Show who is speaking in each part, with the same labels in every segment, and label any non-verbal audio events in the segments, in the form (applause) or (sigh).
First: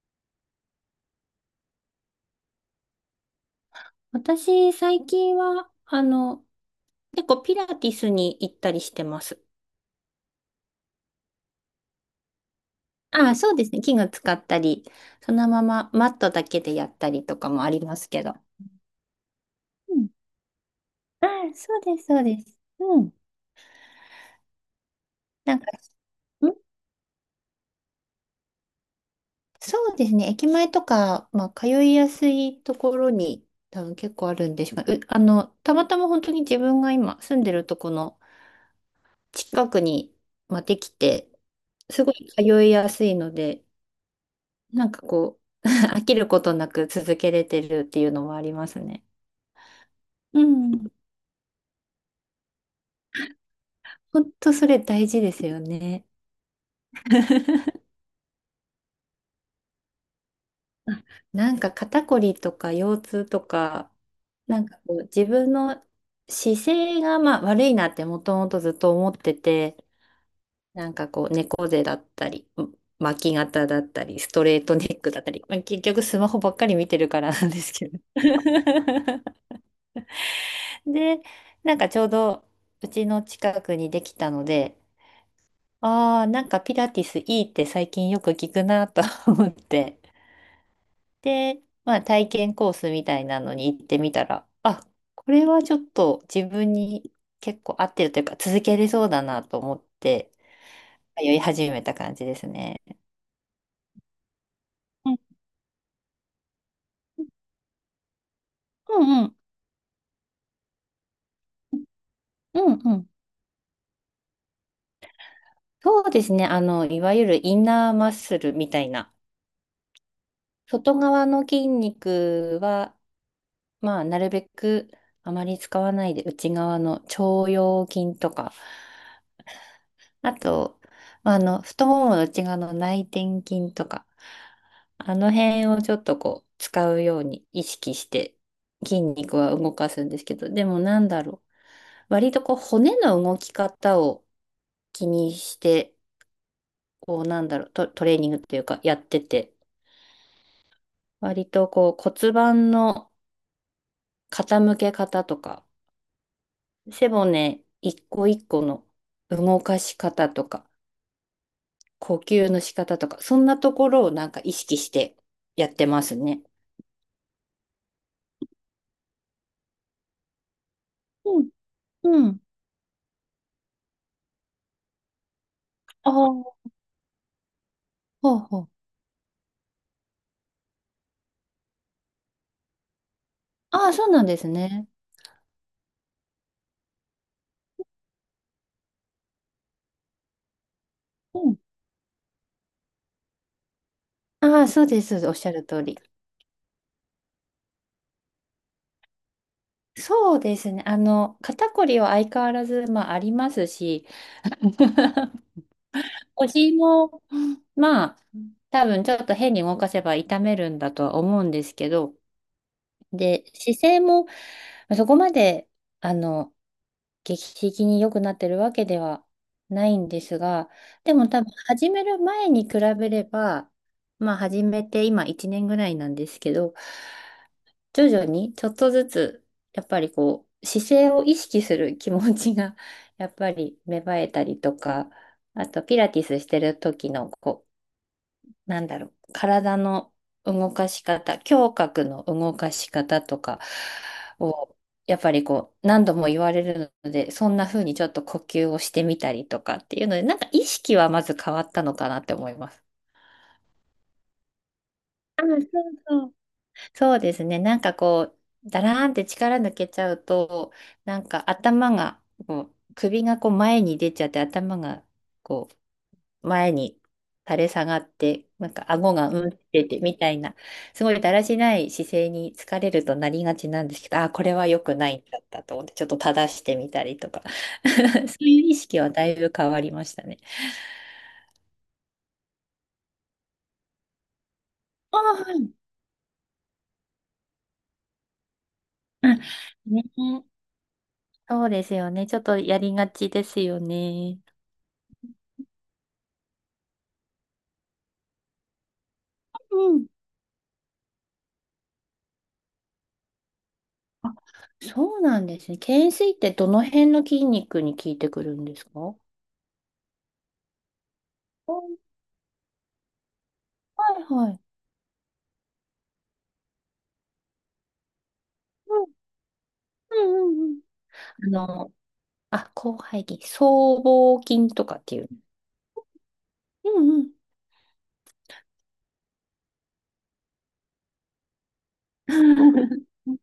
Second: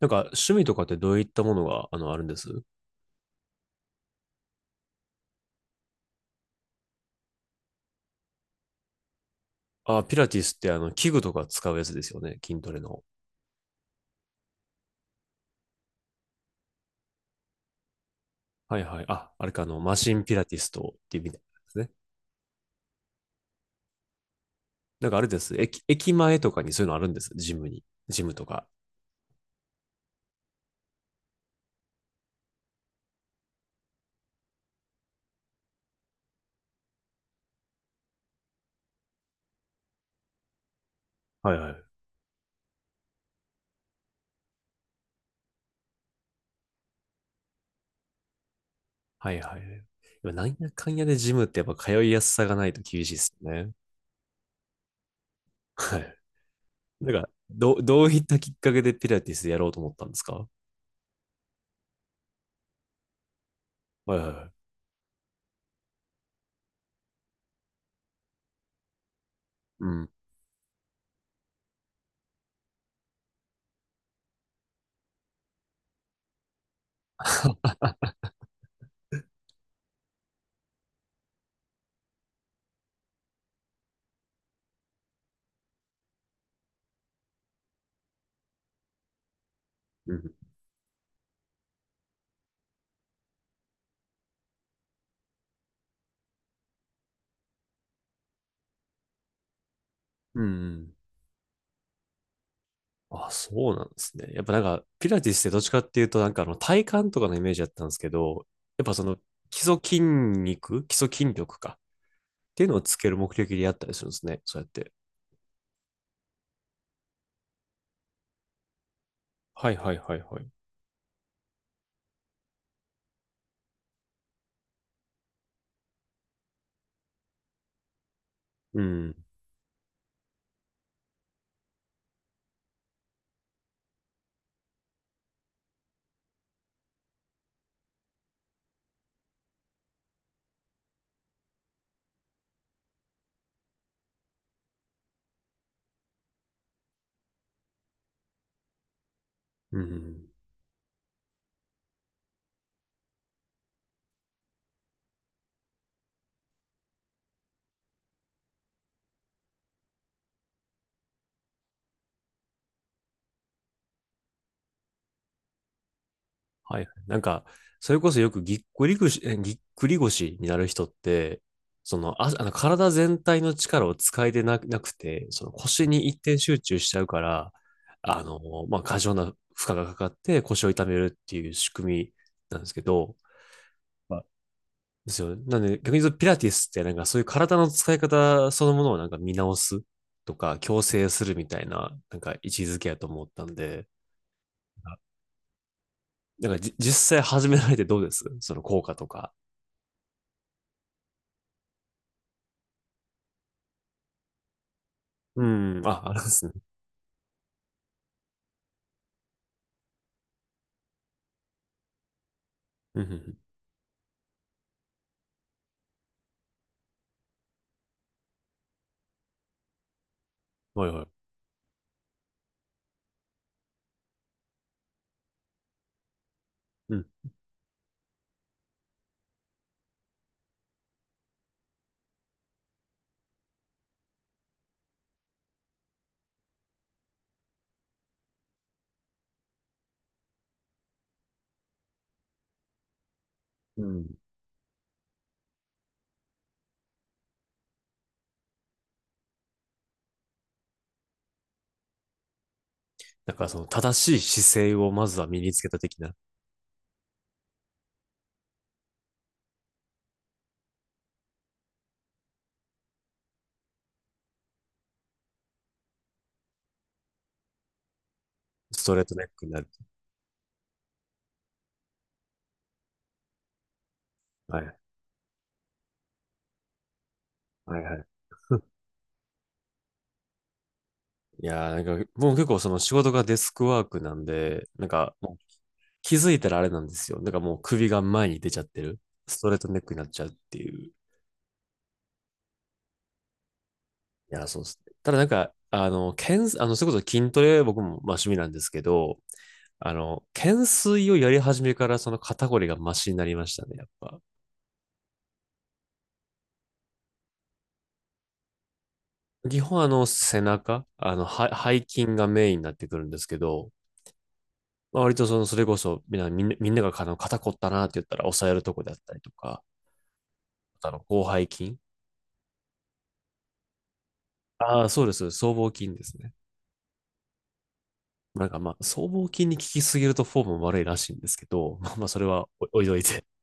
Speaker 1: なんか趣味とかってどういったものがあるんです
Speaker 2: 私、最近は、結構ピラティスに行ったりしてます。
Speaker 1: あ、ピラティスって器具とか使うやつですよね。筋トレの。
Speaker 2: ああ、そうですね。器具使ったり、そのままマットだけでやったりとかもありますけど。
Speaker 1: はいはい。あ、あれか、マ
Speaker 2: うん。
Speaker 1: シンピラティストっていう
Speaker 2: あ
Speaker 1: み
Speaker 2: あ、
Speaker 1: たいなんで
Speaker 2: そ
Speaker 1: す
Speaker 2: う
Speaker 1: ね。
Speaker 2: です、そうです。うん。
Speaker 1: なんかあれで
Speaker 2: な
Speaker 1: す。
Speaker 2: んか、
Speaker 1: 駅前と
Speaker 2: ん
Speaker 1: かにそういうのあるんです。ジムに。ジムとか。
Speaker 2: そうですね。駅前とか、まあ、通いやすいところに多分結構あるんでしょうね。あの、たまたま本当に自分が今住んでるとこの近くに、まあ、できて、
Speaker 1: はいはい。
Speaker 2: すごい通いやすいので、なんかこう、(laughs) 飽きることなく続けれてるっていうのはありますね。
Speaker 1: はいはい。今、
Speaker 2: う
Speaker 1: なんやか
Speaker 2: ん。
Speaker 1: んやでジムってやっぱ通いやすさがないと厳しいですよね。
Speaker 2: 本当それ大事ですよ
Speaker 1: は
Speaker 2: ね。
Speaker 1: い。なんか、どう、
Speaker 2: (laughs)
Speaker 1: どういったきっかけでピラティスやろうと思ったんですか？
Speaker 2: あなんか肩こりとか腰痛とか、
Speaker 1: はいはいはい。
Speaker 2: なんかこう自分の姿勢がまあ悪いなってもともとずっと思ってて、
Speaker 1: うん。
Speaker 2: なんかこう猫背だったり、うん、巻き肩だったり、ストレートネックだったり、まあ結局スマホばっかり見てるからなんです
Speaker 1: (laughs)
Speaker 2: けど。(laughs) で、なんかちょうどうちの近くにできたので、ああ、なんかピラティスいいって最近よく聞くなと (laughs) 思って。
Speaker 1: うん。
Speaker 2: で、まあ体験コースみたいなのに行ってみたら、あ、これはちょっと自分に結構合ってるというか続けれそうだなと思って
Speaker 1: うんうん。
Speaker 2: 通い始めた感じですね。
Speaker 1: あ、そうなんですね。やっぱなんか、ピ
Speaker 2: うん
Speaker 1: ラティスってどっちかっていうと、なんか体幹とかのイメージだったんですけど、やっぱ
Speaker 2: う
Speaker 1: その
Speaker 2: ん
Speaker 1: 基礎筋肉、基礎筋力かっ
Speaker 2: う
Speaker 1: ていう
Speaker 2: ん
Speaker 1: のを
Speaker 2: うん
Speaker 1: つ
Speaker 2: うん。
Speaker 1: ける目的でやったりするんですね。そうやって。
Speaker 2: そうですね。あの、いわゆるインナーマッスルみたいな。
Speaker 1: はいはいはいはい。
Speaker 2: 外側の筋肉は、まあ、なるべくあまり使わないで内側の腸腰筋とか、
Speaker 1: うん。
Speaker 2: あと、まあ、太ももの内側の内転筋とか、あの辺をちょっとこう、使うように意識して、筋肉は動かすんですけど、でもなんだろう。割とこう、骨の動き方を気にして、こう、なんだろう、トレーニングっていうか、やってて、
Speaker 1: うん。
Speaker 2: 割とこう、骨盤の傾け方とか、背骨一個一個の動かし方とか、呼吸の仕方とか、そんなところをなんか意識してやってますね。
Speaker 1: はい。なんか、それこそよくぎっくり腰になる人っ
Speaker 2: う
Speaker 1: て、
Speaker 2: ん、
Speaker 1: その、
Speaker 2: う
Speaker 1: あ、
Speaker 2: ん。
Speaker 1: あの体全体の力を使えてなくて、その腰に
Speaker 2: あ
Speaker 1: 一点
Speaker 2: あ、
Speaker 1: 集中しちゃうから、あ
Speaker 2: ほう
Speaker 1: の、
Speaker 2: ほう。
Speaker 1: まあ、過剰な負荷がかかって腰を痛めるっていう仕組みなんですけど、
Speaker 2: ああ、そう
Speaker 1: は
Speaker 2: な
Speaker 1: い、
Speaker 2: んですね。
Speaker 1: ですよね。なんで、逆に言うとピラティスってなんかそういう体の使い方そのものをなんか見直すとか、矯正するみ
Speaker 2: うん、
Speaker 1: たいな、なんか位置づけやと思ったんで、
Speaker 2: ああ、そうです、そうです。おっしゃる通り。
Speaker 1: なんか実際始められてどうですその効果とか。
Speaker 2: そうですね。あの、肩こりは相変わらず、まあ、ありますし、
Speaker 1: う
Speaker 2: (laughs)
Speaker 1: ん。あ、あれですね。
Speaker 2: 腰も、まあ、多分ちょっと変に動かせば痛めるんだとは思うんですけど、
Speaker 1: うんうんう
Speaker 2: で、姿勢もまあそこまで、あの、劇的に良くなってるわけではないんですが、
Speaker 1: ん。はいは
Speaker 2: で
Speaker 1: い。
Speaker 2: も多分始める前に比べれば、まあ始めて今1年ぐらいなんですけど、
Speaker 1: うん。
Speaker 2: 徐々にちょっとずつ、やっぱりこう、姿勢を意識する気持ちが、やっぱり芽生えたりとか、あとピラティスしてる時のなんだろう、体の動かし方、胸郭の動かし方とか
Speaker 1: うん。
Speaker 2: を、やっぱりこう、何度も言われるので、そんな風にちょっと呼吸をしてみたりとかっていうので、なんか意識はまず変わったのかなって思います。
Speaker 1: だからその正しい姿勢をまずは身
Speaker 2: あ、
Speaker 1: につけた的な。
Speaker 2: そう。そうですね。なんかこう、だらーんって力抜けちゃうと、なんか頭が、こう、首がこう前に出ちゃって頭がこう前に垂れ下がって、なん
Speaker 1: ス
Speaker 2: か
Speaker 1: トレー
Speaker 2: 顎
Speaker 1: トネッ
Speaker 2: が
Speaker 1: ク
Speaker 2: う
Speaker 1: に
Speaker 2: んっ
Speaker 1: なる。
Speaker 2: ててみたいな、すごいだらしない姿勢に疲れるとなりがちなんですけど、あ、これ
Speaker 1: は
Speaker 2: は
Speaker 1: い。
Speaker 2: 良くないんだったと思って、ちょっと正してみたりとか、
Speaker 1: はいはい。
Speaker 2: (laughs) そういう意識はだいぶ変わりましたね。
Speaker 1: いやーなんか、もう結構その仕事がデスクワークなんで、なんか
Speaker 2: あ
Speaker 1: も
Speaker 2: あ、
Speaker 1: う
Speaker 2: はい。
Speaker 1: 気づいたらあれなんですよ。なんかもう首が前に出ちゃってる。
Speaker 2: あ
Speaker 1: ストレートネックに
Speaker 2: ね、
Speaker 1: なっちゃうっていう。い
Speaker 2: そうですよね。ちょっとやりがちですよね。
Speaker 1: やー、そうですね。ただなんか、あの、それこそ筋トレ僕もまあ趣味なんですけど、
Speaker 2: う
Speaker 1: あ
Speaker 2: ん。
Speaker 1: の、懸垂をやり始めからその肩こりがマシになりましたね、やっぱ。
Speaker 2: あ、そうなんですね。懸垂ってどの辺の筋肉に効いてくるんですか？
Speaker 1: 基本あの背中、あのは背
Speaker 2: お、
Speaker 1: 筋がメインになってくるんですけど、
Speaker 2: はいはい。
Speaker 1: まあ、割とそのそれこそみんながあの肩こったなって言ったら押さえるとこであっ
Speaker 2: うん
Speaker 1: たりとか、
Speaker 2: うんうんうん。
Speaker 1: あの広背
Speaker 2: あ
Speaker 1: 筋。
Speaker 2: のあ、広背筋。僧帽筋
Speaker 1: あ
Speaker 2: と
Speaker 1: あ、
Speaker 2: か
Speaker 1: そ
Speaker 2: っ
Speaker 1: うで
Speaker 2: ていう。
Speaker 1: す。僧帽筋ですね。
Speaker 2: うん
Speaker 1: なんかまあ、僧帽筋に効きすぎるとフォーム悪いらしいんですけど、まあまあそれ
Speaker 2: う
Speaker 1: はお置いといて。
Speaker 2: ん。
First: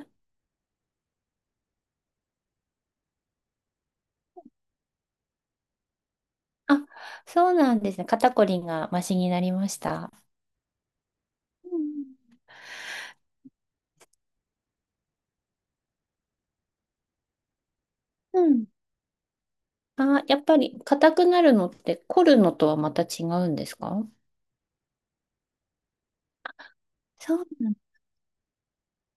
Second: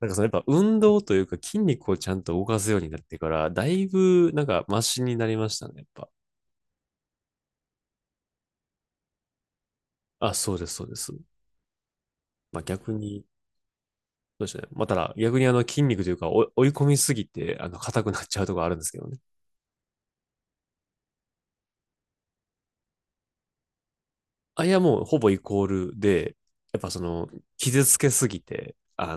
Speaker 1: な んかそのやっぱ運動というか筋肉をちゃんと動かすようになってから、だいぶなんかマシになりましたね、やっぱ。
Speaker 2: あ、そうなんですね。肩こりがマシになりました。
Speaker 1: あ、そうです、そうです。
Speaker 2: うん
Speaker 1: まあ逆に、そうですね。まあ、ただ、逆にあの筋肉というか、追い込みすぎて、硬くなっち
Speaker 2: う
Speaker 1: ゃうところ
Speaker 2: ん。
Speaker 1: あるんですけどね。
Speaker 2: あ、やっぱり硬くなるのって凝るのとはまた違うんですか？
Speaker 1: あいや、もうほぼイコールで、やっぱその、
Speaker 2: そうなん
Speaker 1: 傷つけすぎて、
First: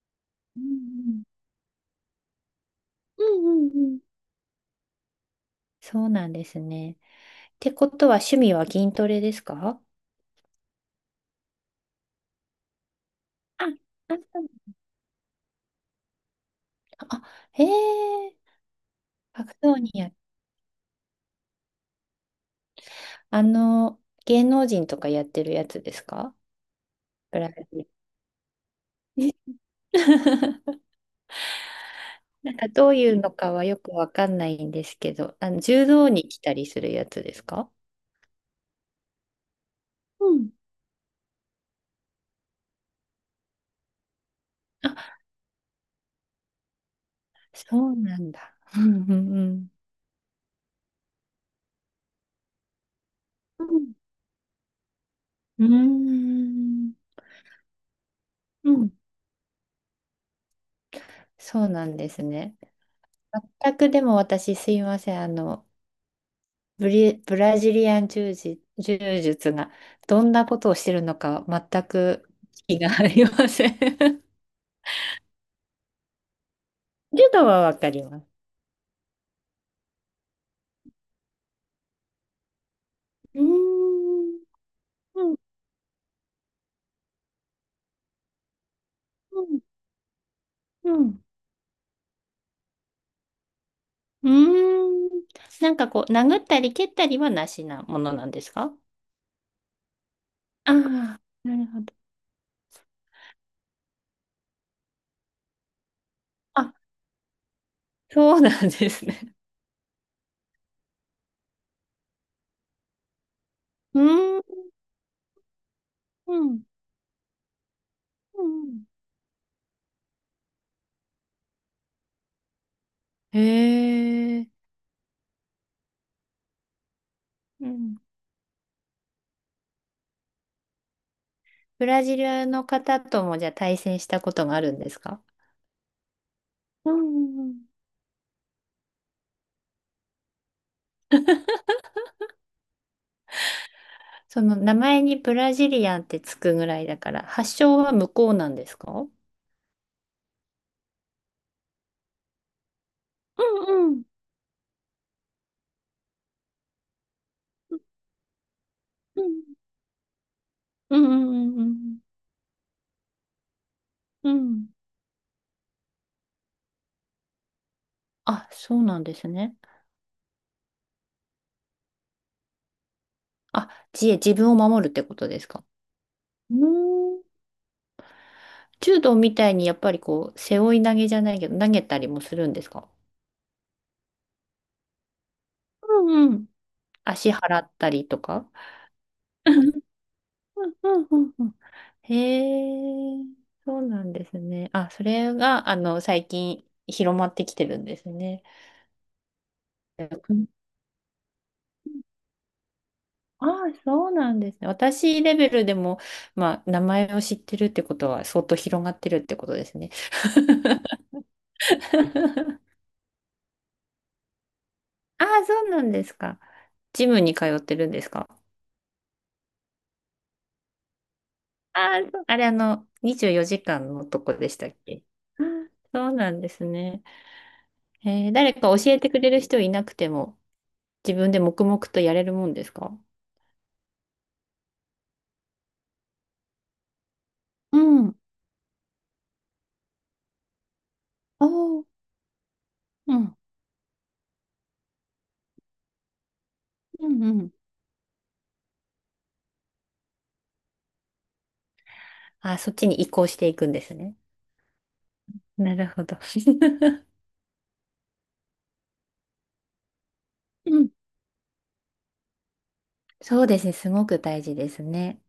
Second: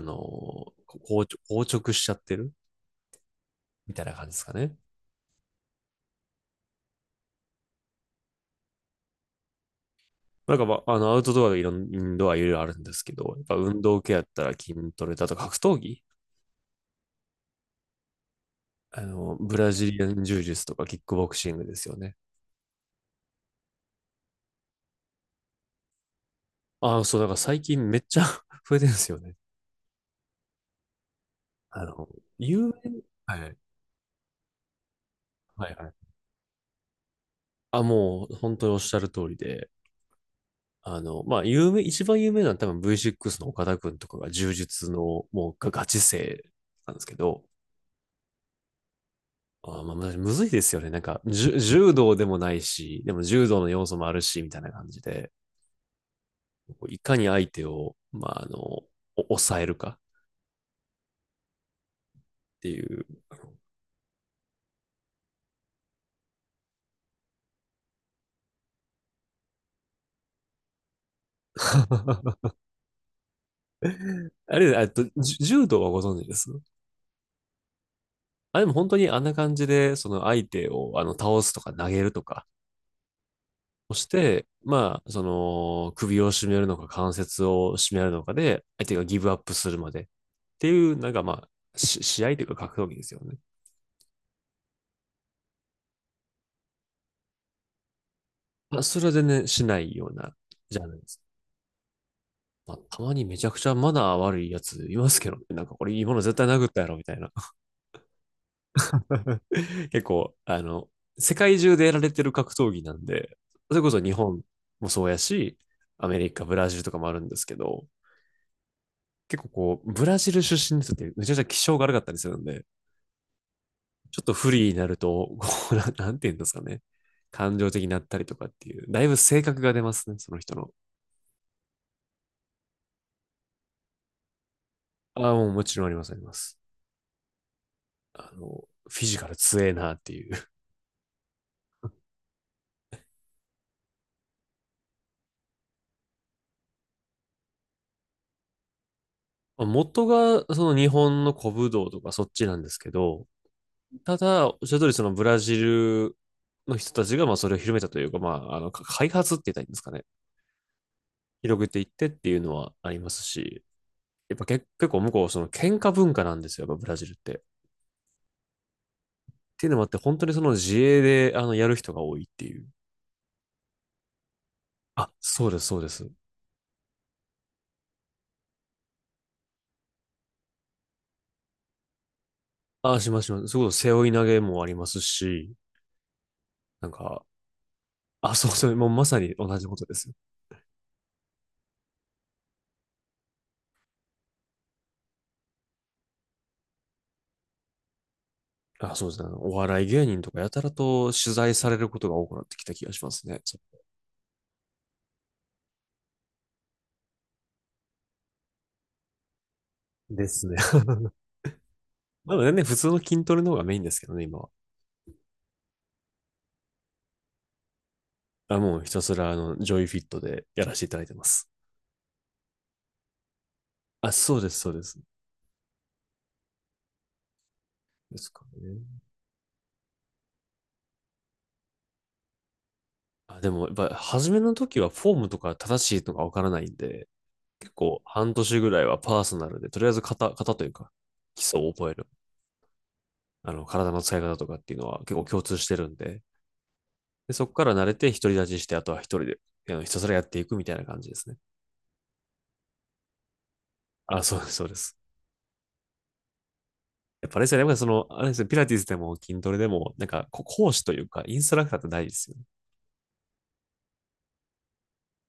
Speaker 2: うん
Speaker 1: 硬直しちゃってる
Speaker 2: うんうんうん
Speaker 1: み
Speaker 2: うん。
Speaker 1: たいな感じですかね。
Speaker 2: そうなんですね。ってことは趣味は筋トレですか？
Speaker 1: なんか、まあ、あの、アウトドアがいろん、インドアいろいろあるんですけど、やっぱ
Speaker 2: あ、
Speaker 1: 運動系
Speaker 2: あ、
Speaker 1: やっ
Speaker 2: そ
Speaker 1: た
Speaker 2: う、
Speaker 1: ら筋トレだとか格闘技、
Speaker 2: あ、へえ、格
Speaker 1: ブラ
Speaker 2: 闘に
Speaker 1: ジリア
Speaker 2: や、
Speaker 1: ン柔術とかキックボクシングですよね。
Speaker 2: あの、芸能人とかやってるやつですか？
Speaker 1: ああ、そう、なんか
Speaker 2: ぐら
Speaker 1: 最
Speaker 2: い。
Speaker 1: 近めっちゃ (laughs) 増えてるんですよね。
Speaker 2: (laughs)
Speaker 1: あの、
Speaker 2: なんか
Speaker 1: 遊
Speaker 2: どう
Speaker 1: 園、
Speaker 2: いうの
Speaker 1: は
Speaker 2: か
Speaker 1: い、
Speaker 2: はよくわかんないんですけど、あの
Speaker 1: はい、
Speaker 2: 柔
Speaker 1: はい。
Speaker 2: 道に来たりするやつですか？
Speaker 1: あ、もう本当におっしゃる通りで、
Speaker 2: うん。
Speaker 1: あの、まあ、一番有名なのは多分 V6 の岡田くんとかが柔術
Speaker 2: あ、
Speaker 1: の、もうガチ勢なんですけど、
Speaker 2: そうなんだ。うんうんうん。
Speaker 1: あ、まあ、むずいですよね。なんか、柔道でもないし、でも柔道
Speaker 2: う
Speaker 1: の要
Speaker 2: ん。
Speaker 1: 素もあるし、みたいな感じで、
Speaker 2: う
Speaker 1: こう
Speaker 2: ん。
Speaker 1: いかに相手を、まあ、
Speaker 2: うん。
Speaker 1: 抑えるか
Speaker 2: そうなんですね。
Speaker 1: っていう。
Speaker 2: 全くでも私すいません。あの、ブラジリアン柔術、柔術がどんなことをしてるのか全く
Speaker 1: (laughs)
Speaker 2: 気がありません。(laughs)
Speaker 1: あれ、えっと、柔道はご存知です
Speaker 2: 柔道はわかります。
Speaker 1: あ、でも本当にあんな感じで、その相手を、あの、倒すとか投げるとか
Speaker 2: うー
Speaker 1: をし
Speaker 2: ん。
Speaker 1: て、まあ、そ
Speaker 2: うん。
Speaker 1: の、首を絞めるのか関節を絞めるのかで、相手がギブアッ
Speaker 2: う
Speaker 1: プ
Speaker 2: ん。
Speaker 1: するまでってい
Speaker 2: う
Speaker 1: う、なんか
Speaker 2: ん
Speaker 1: まあ、試合というか格闘技ですよね。
Speaker 2: うーん。なんかこう、殴ったり蹴ったりはなしなものなんですか？
Speaker 1: まあ、それは全然しないような
Speaker 2: あ
Speaker 1: ジャンルです。
Speaker 2: あ、なるほど。
Speaker 1: まあ、たまにめちゃくちゃマナー悪いやついますけどね、なんかこれいいもの絶対
Speaker 2: あ、
Speaker 1: 殴ったやろみたいな。
Speaker 2: そうなんですね。
Speaker 1: (laughs) 結構、世界中でやられてる格闘技なんで、それこ
Speaker 2: (laughs) う
Speaker 1: そ日
Speaker 2: ー
Speaker 1: 本
Speaker 2: ん。
Speaker 1: もそうやし、アメリ
Speaker 2: う
Speaker 1: カ、ブ
Speaker 2: ん
Speaker 1: ラジルとかもあるんですけど、
Speaker 2: うん。
Speaker 1: 結構こう、ブラジル出身の人ってめちゃくちゃ気性が悪かったりするんで、
Speaker 2: へ
Speaker 1: ちょっと不
Speaker 2: え。
Speaker 1: 利になると、(laughs) こう、なんて言うんですかね。感
Speaker 2: う
Speaker 1: 情的に
Speaker 2: ん。
Speaker 1: なったりとかっていう、だいぶ性格が出ますね、その人の。
Speaker 2: ブラジルの方ともじゃあ対戦したことがあるんですか？
Speaker 1: ああ、もうもちろんあります、あります。
Speaker 2: うんうんうん。
Speaker 1: あの、フィジカル強えなっていう。(laughs)
Speaker 2: その名前にブラジリアンってつくぐらいだから、発祥は向こうなんですか？うん
Speaker 1: まあ元がその日本の古武道とかそっちなんですけど、
Speaker 2: うん
Speaker 1: ただ、おっしゃる通りそのブラジルの人たちがまあそれを広めたというか、まあ、あの、開
Speaker 2: う
Speaker 1: 発って言
Speaker 2: ん
Speaker 1: ったらいいんですかね。
Speaker 2: うんうん
Speaker 1: 広
Speaker 2: う
Speaker 1: げていっ
Speaker 2: ん
Speaker 1: てっていうのはありますし、
Speaker 2: う
Speaker 1: や
Speaker 2: ん
Speaker 1: っ
Speaker 2: う
Speaker 1: ぱ結
Speaker 2: ん。
Speaker 1: 結構向こう、その喧嘩文化なんですよ、やっぱブラジルって。っ
Speaker 2: あ、そうなんですね。
Speaker 1: ていうのもあって、本当にその自衛で、やる人が多いっていう。
Speaker 2: あ、自衛、自分を守るって
Speaker 1: あ、
Speaker 2: ことで
Speaker 1: そ
Speaker 2: す
Speaker 1: うで
Speaker 2: か？
Speaker 1: す、そうです。
Speaker 2: うーん。柔道みたいにやっぱりこう、背負い投げじゃないけど、投げたりもするんですか？
Speaker 1: あ、しますします。そういうこと、背負い投げもありますし、
Speaker 2: うんうん。
Speaker 1: なんか、
Speaker 2: 足払ったりと
Speaker 1: あ、そ
Speaker 2: か。
Speaker 1: うそう、もうまさに
Speaker 2: う
Speaker 1: 同じことですよ。
Speaker 2: んうんうん。へえ、そうなんですね。あ、それが、あの、最近広まってきてるんですね。
Speaker 1: あ、そうですね。お笑い芸人と
Speaker 2: う
Speaker 1: か
Speaker 2: ん。
Speaker 1: やたらと取材されることが多くなってきた気がしますね。
Speaker 2: ああ、
Speaker 1: そ
Speaker 2: そうなんですね。私レベルでも、まあ、名前を知ってるってことは相当広がってるってことですね。
Speaker 1: うですね。
Speaker 2: (laughs)
Speaker 1: (laughs) まだね、普通の筋トレの方がメインですけどね、今は。
Speaker 2: ああ、そうなんですか。ジムに通ってるんですか？
Speaker 1: まあ、もうひたすら、ジョイフィットでやらせていただいてます。
Speaker 2: あー、あれあの、24時間の
Speaker 1: あ、
Speaker 2: とこ
Speaker 1: そう
Speaker 2: で
Speaker 1: で
Speaker 2: し
Speaker 1: す、
Speaker 2: た
Speaker 1: そう
Speaker 2: っ
Speaker 1: です。
Speaker 2: け？あー、そうなんですね。
Speaker 1: です
Speaker 2: えー
Speaker 1: か
Speaker 2: 誰か
Speaker 1: ね。
Speaker 2: 教えてくれる人いなくても、自分で黙々とやれるもんですか？
Speaker 1: あ、でも、やっぱ、初めの時はフォームとか正しいとかわからないんで、結
Speaker 2: う
Speaker 1: 構
Speaker 2: ん。
Speaker 1: 半年ぐらいはパーソナルで、とりあえず型というか、基
Speaker 2: お
Speaker 1: 礎を
Speaker 2: ー、
Speaker 1: 覚える。
Speaker 2: うん。
Speaker 1: あの、体の使い方とかっていうのは結構共通してるんで、
Speaker 2: うんう
Speaker 1: で、そ
Speaker 2: ん。
Speaker 1: こから慣れて独り立ちして、あとは一人で、ひたすらやっていくみたいな感じですね。
Speaker 2: あー、そっちに移行していくんですね。
Speaker 1: あ、そうです、そうです。
Speaker 2: なるほど。(laughs)
Speaker 1: やっぱあれですよね、やっぱりその、あれですよ、ピラティスでも筋トレでも、なんか、
Speaker 2: う
Speaker 1: 講師
Speaker 2: ん。
Speaker 1: というか、インストラクターって大事ですよね。
Speaker 2: (laughs) そうですね。すごく大事ですね。